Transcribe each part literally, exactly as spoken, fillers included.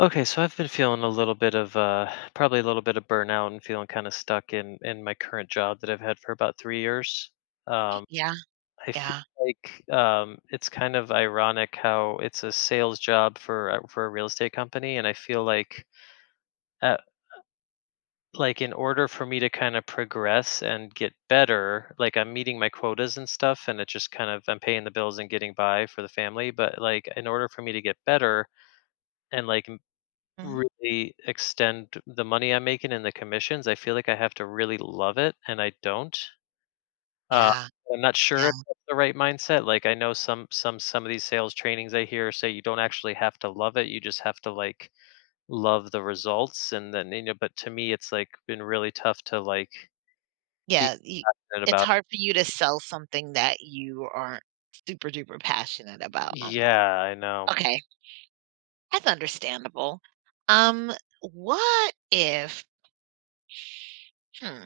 Okay, so I've been feeling a little bit of uh, probably a little bit of burnout and feeling kind of stuck in in my current job that I've had for about three years. Um, Yeah, I feel yeah. like um, it's kind of ironic how it's a sales job for a- for a real estate company, and I feel like uh like in order for me to kind of progress and get better, like I'm meeting my quotas and stuff, and it just kind of I'm paying the bills and getting by for the family. But like in order for me to get better and like Mhm. really extend the money I'm making and the commissions, I feel like I have to really love it, and I don't. Uh, Yeah, I'm not sure yeah, if that's the right mindset. Like, I know some some some of these sales trainings I hear say you don't actually have to love it, you just have to, like, love the results, and then, you know but to me, it's, like, been really tough to, like, be yeah, you passionate it's about. hard for you to sell something that you aren't super duper passionate about almost. Yeah, I know. Okay, that's understandable. Um, what if hmm,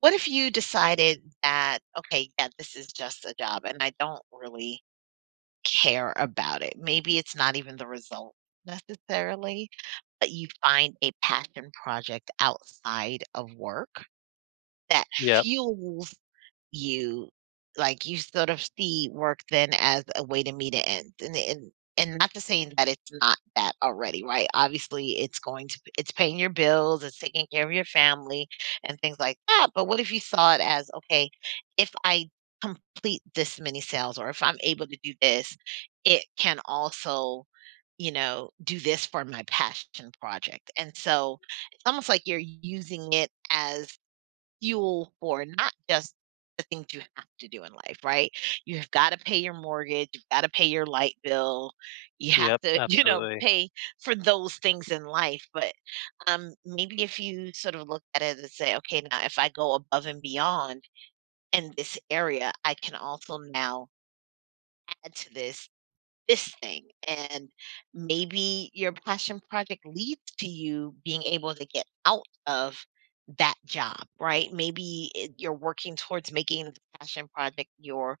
what if you decided that, "Okay, yeah, this is just a job and I don't really care about it." Maybe it's not even the result necessarily, but you find a passion project outside of work that Yep, fuels you. Like, you sort of see work then as a way to meet an end, and and and not to saying that it's not that already, right? Obviously, it's going to it's paying your bills, it's taking care of your family and things like that, but what if you saw it as, "Okay, if I complete this many sales or if I'm able to do this, it can also, you know, do this for my passion project," and so, it's almost like you're using it as fuel for not just the things you have to do in life, right? You have gotta pay your mortgage, you've gotta pay your light bill, you have yep, to, you know, absolutely. pay for those things in life, but, um, maybe if you sort of look at it and say, "Okay, now if I go above and beyond in this area, I can also now add to this this thing," and maybe your passion project leads to you being able to get out of that job. Right, maybe it, you're working towards making the passion project your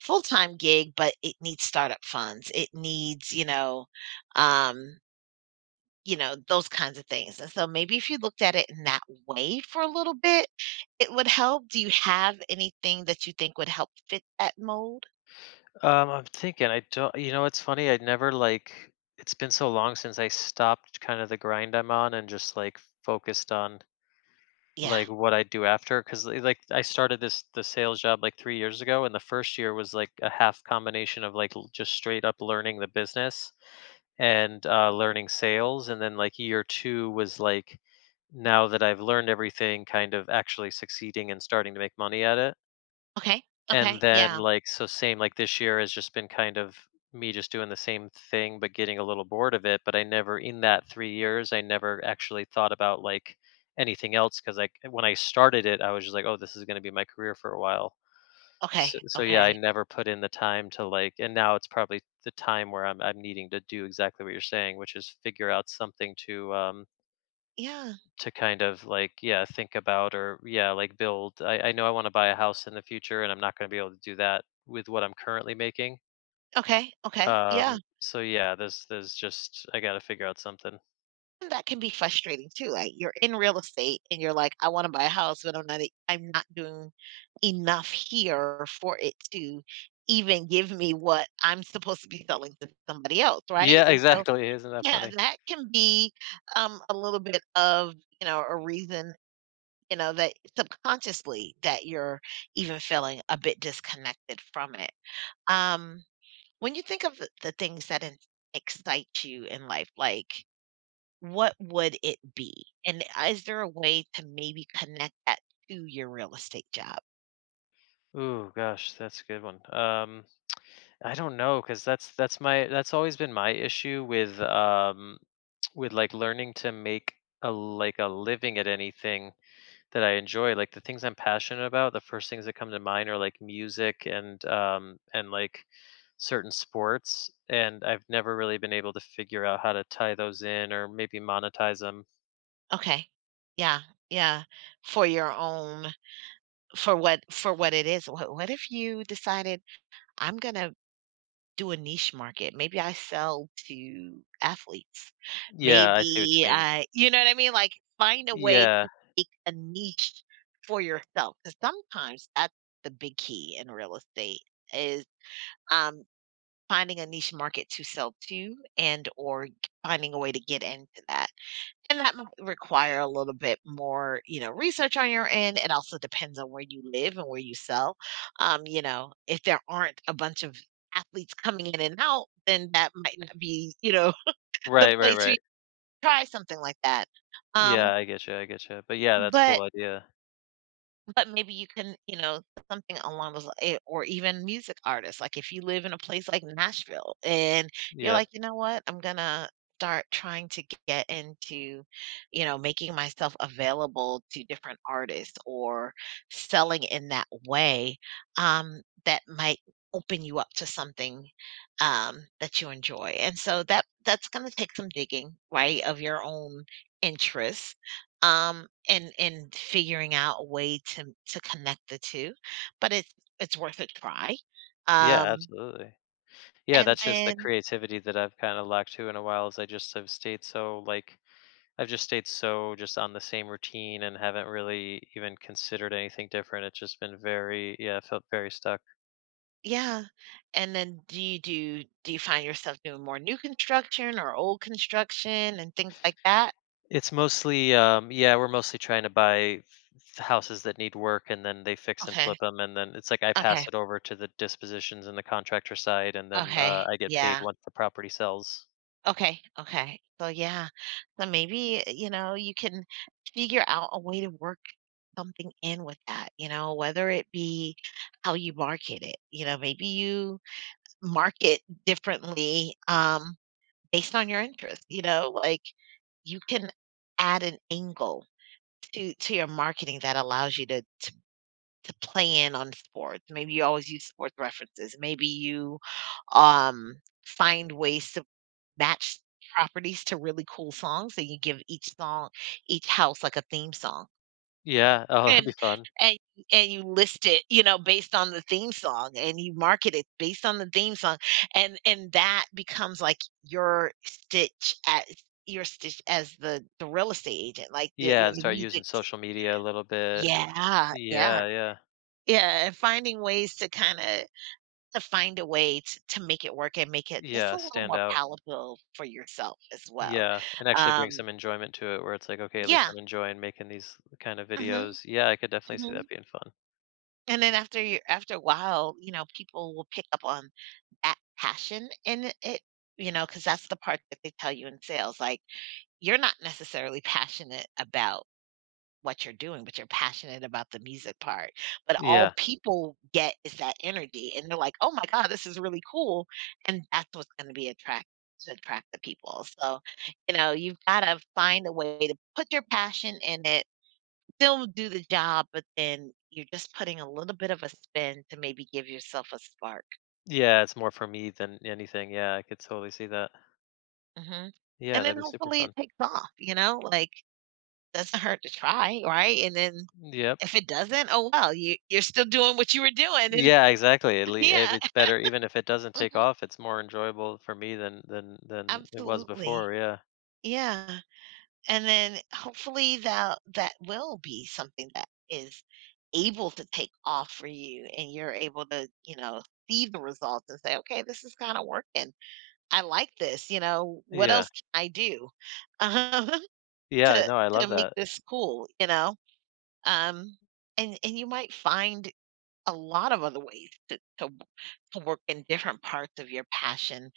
full-time gig, but it needs startup funds, it needs, you know um you know those kinds of things. And so maybe if you looked at it in that way for a little bit, it would help. Do you have anything that you think would help fit that mold? Um, I'm thinking I don't, you know, it's funny, I never like it's been so long since I stopped kind of the grind I'm on and just like focused on Yeah, like what I do after, cuz like I started this the sales job like three years ago, and the first year was like a half combination of like l- just straight up learning the business and uh learning sales, and then like year two was like, now that I've learned everything, kind of actually succeeding and starting to make money at it. okay, And okay, then, yeah. like, so same, like, this year has just been kind of me just doing the same thing, but getting a little bored of it. But I never, in that three years, I never actually thought about, like, anything else because, like, when I started it, I was just like, "Oh, this is gonna be my career for a while." Okay, So so, yeah, I okay. never put in the time to, like, and now it's probably the time where I'm I'm needing to do exactly what you're saying, which is figure out something to, um Yeah. to kind of like, yeah, think about, or yeah, like build i, I know I want to buy a house in the future, and I'm not going to be able to do that with what I'm currently making. Okay, okay, yeah. um so yeah, there's there's just, I gotta figure out something. And that can be frustrating too, like, you're in real estate and you're like, "I wanna buy a house, but I'm not e I'm not doing enough here for it to even give me what I'm supposed to be selling to somebody else," right? Yeah, And so, exactly, isn't that yeah, funny. that can be, um, a little bit of, you know, a reason, you know, that subconsciously that you're even feeling a bit disconnected from it. Um When you think of the the things that en excite you in life, like, what would it be? And is there a way to maybe connect that to your real estate job? Ooh, gosh, that's a good one. Um, I don't know, cause that's that's my that's always been my issue with um with like learning to make a like a living at anything that I enjoy, like the things I'm passionate about. The first things that come to mind are like music and um and like certain sports, and I've never really been able to figure out how to tie those in or maybe monetize them. Okay. Yeah, yeah, for your own, for what for what it is. What what if you decided, "I'm gonna do a niche market. Maybe I sell to athletes. Yeah, I see what you Maybe mean. I you know what I mean? Like, find a way Yeah. to make a niche for yourself. Because sometimes that's the big key in real estate is, um, finding a niche market to sell to, and or finding a way to get into that. And that might require a little bit more, you know, research on your end. It also depends on where you live and where you sell. Um, you know, if there aren't a bunch of athletes coming in and out, then that might not be, you know, the Right, right, place where you right. try something like that. Yeah, Um, I get you. I get you. But yeah, that's a cool but idea. But maybe you can, you know, something along those li eh, or even music artists, like, if you live in a place like Nashville and you're Yep. like, "You know what? I'm gonna start trying to get into, you know, making myself available to different artists or selling in that way," um, that might open you up to something, um, that you enjoy, and so that that's gonna take some digging, right, of your own interests, um, and and figuring out a way to to connect the two, but it's it's worth a try. Yeah, Um, absolutely. Yeah, and that's just the then creativity that I've kind of lacked to in a while, is I just have stayed so like I've just stayed so just on the same routine and haven't really even considered anything different. It's just been very, yeah, I felt very stuck. Yeah, and then do you do do you find yourself doing more new construction or old construction and things like that? It's mostly, um, yeah, we're mostly trying to buy th- houses that need work, and then they fix and flip Okay, them. And then it's like I pass okay, it over to the dispositions and the contractor side, and then uh, okay, I get paid yeah, once the property sells. okay, okay. So yeah, so maybe you know you can figure out a way to work something in with that. You know, whether it be how you market it. You know, maybe you market differently, um, based on your interest, you know? Like, you can add an angle to to your marketing that allows you to to to play in on sports. Maybe you always use sports references. Maybe you, um, find ways to match properties to really cool songs, and you give each song each house, like, a theme song, Yeah. Oh, that'd be and fun. and and you list it, you know, based on the theme song, and you market it based on the theme song. And and that becomes like your stitch as your stitch as the, the real estate agent, like the, Yeah. you're And the start using music. social media a little bit. Yeah, yeah. Yeah. Yeah. Yeah. And finding ways to kind of to find a way to, to make it work and make it just Yeah. a little Stand more out. palatable for yourself as well. Yeah, and actually bring Um, some enjoyment to it where it's like, okay, at least yeah. I'm enjoying making these kind of Hmm. videos. Yeah, I could definitely see Hmm. that being fun. And then after you, after a while, you know, people will pick up on that passion in it, you know, because that's the part that they tell you in sales. Like, you're not necessarily passionate about what you're doing, but you're passionate about the music part. But all Yeah. people get is that energy. And they're like, oh my God, this is really cool. And that's what's going to be attract to attract the people. So, you know, you've got to find a way to put your passion in it, still do the job, but then you're just putting a little bit of a spin to maybe give yourself a spark. Yeah, it's more for me than anything. Yeah, I could totally see that. Mhm. Yeah, And that'd then be super hopefully fun. it takes off, you know, like, doesn't hurt to try, right? And then Yep. if it doesn't, oh, well, you you're still doing what you were doing. And Yeah, exactly. At least if yeah. it's better, even if it doesn't take Mhm. off, it's more enjoyable for me than than than it was Absolutely. before. Yeah. Yeah. And then hopefully that that will be something that is able to take off for you, and you're able to, you know, see the results and say, "Okay, this is kinda working. I like this, you know, what Yeah. else can I do, um, Yeah. to No, I to love make that. this cool," you know? Um, and and you might find a lot of other ways to to, w- to work in different parts of your passion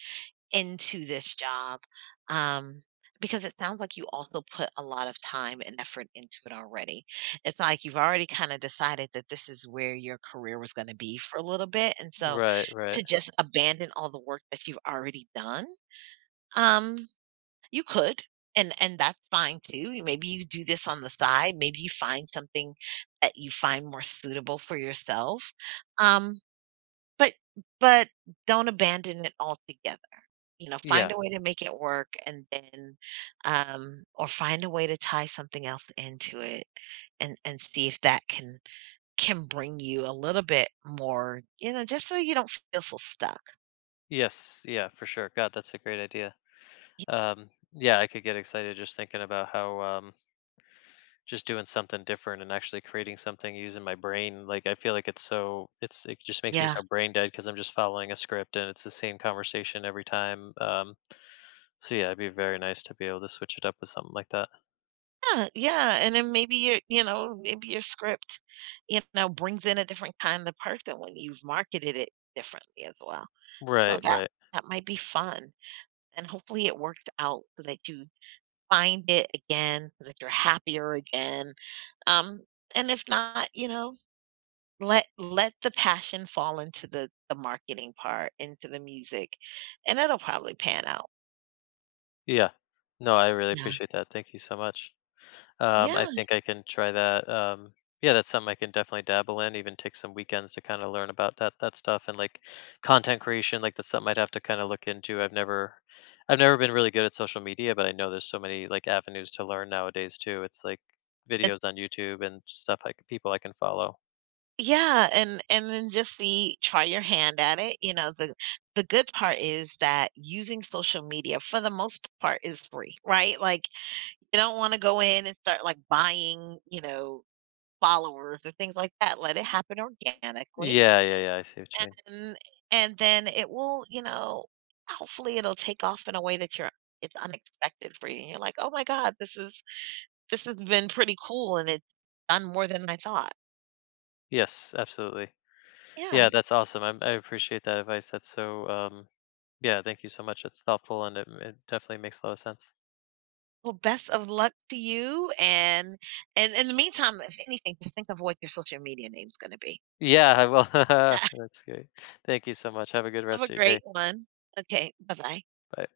into this job. Um, because it sounds like you also put a lot of time and effort into it already. It's like you've already kind of decided that this is where your career was going to be for a little bit. And so Right. Right. to just abandon all the work that you've already done, um, you could, and and that's fine too. You- Maybe you do this on the side. Maybe you find something that you find more suitable for yourself. Um, but but don't abandon it altogether. You know, find Yeah. a way to make it work, and then, um, or find a way to tie something else into it, and and see if that can can bring you a little bit more. You know, just so you don't feel so stuck. Yes. Yeah. For sure. God, that's a great idea. Um. Yeah, I could get excited just thinking about how um just doing something different and actually creating something using my brain, like I feel like it's so, it's, it just makes me Yeah. so brain dead because I'm just following a script and it's the same conversation every time. um so yeah, it'd be very nice to be able to switch it up with something like that. Yeah, yeah, and then maybe your, you know, maybe your script, you know, brings in a different kind of person when you've marketed it differently as well. Right, So that right. that might be fun, and hopefully it worked out so that you find it again, so that you're happier again. Um, and if not, you know, let let the passion fall into the the marketing part, into the music, and it'll probably pan out. Yeah, no, I really Yeah. appreciate that. Thank you so much. Um, I Yeah. think I can try that. Um, yeah, that's something I can definitely dabble in. Even take some weekends to kind of learn about that that stuff and like content creation. Like that's something I'd have to kind of look into. I've never, I've never been really good at social media, but I know there's so many like avenues to learn nowadays too. It's like videos on YouTube and stuff, like people I can follow. Yeah, and and then just see, try your hand at it. You know, the the good part is that using social media for the most part is free, right? Like, you don't want to go in and start like buying, you know, followers or things like that. Let it happen organically. Yeah, yeah, yeah. I see what you mean. And and then it will, you know, hopefully it'll take off in a way that you're, it's unexpected for you. And you're like, "Oh my God, this is this has been pretty cool, and it's done more than I thought." Yes, absolutely. Yeah. Yeah, that's awesome. I'm, I appreciate that advice. That's so. Um, yeah, thank you so much. It's thoughtful, and it, it definitely makes a lot of sense. Well, best of luck to you, and and in the meantime, if anything, just think of what your social media name's gonna be. Yeah, well, that's great. Thank you so much. Have a good Have a rest of your great day. one. Okay, bye-bye. Bye.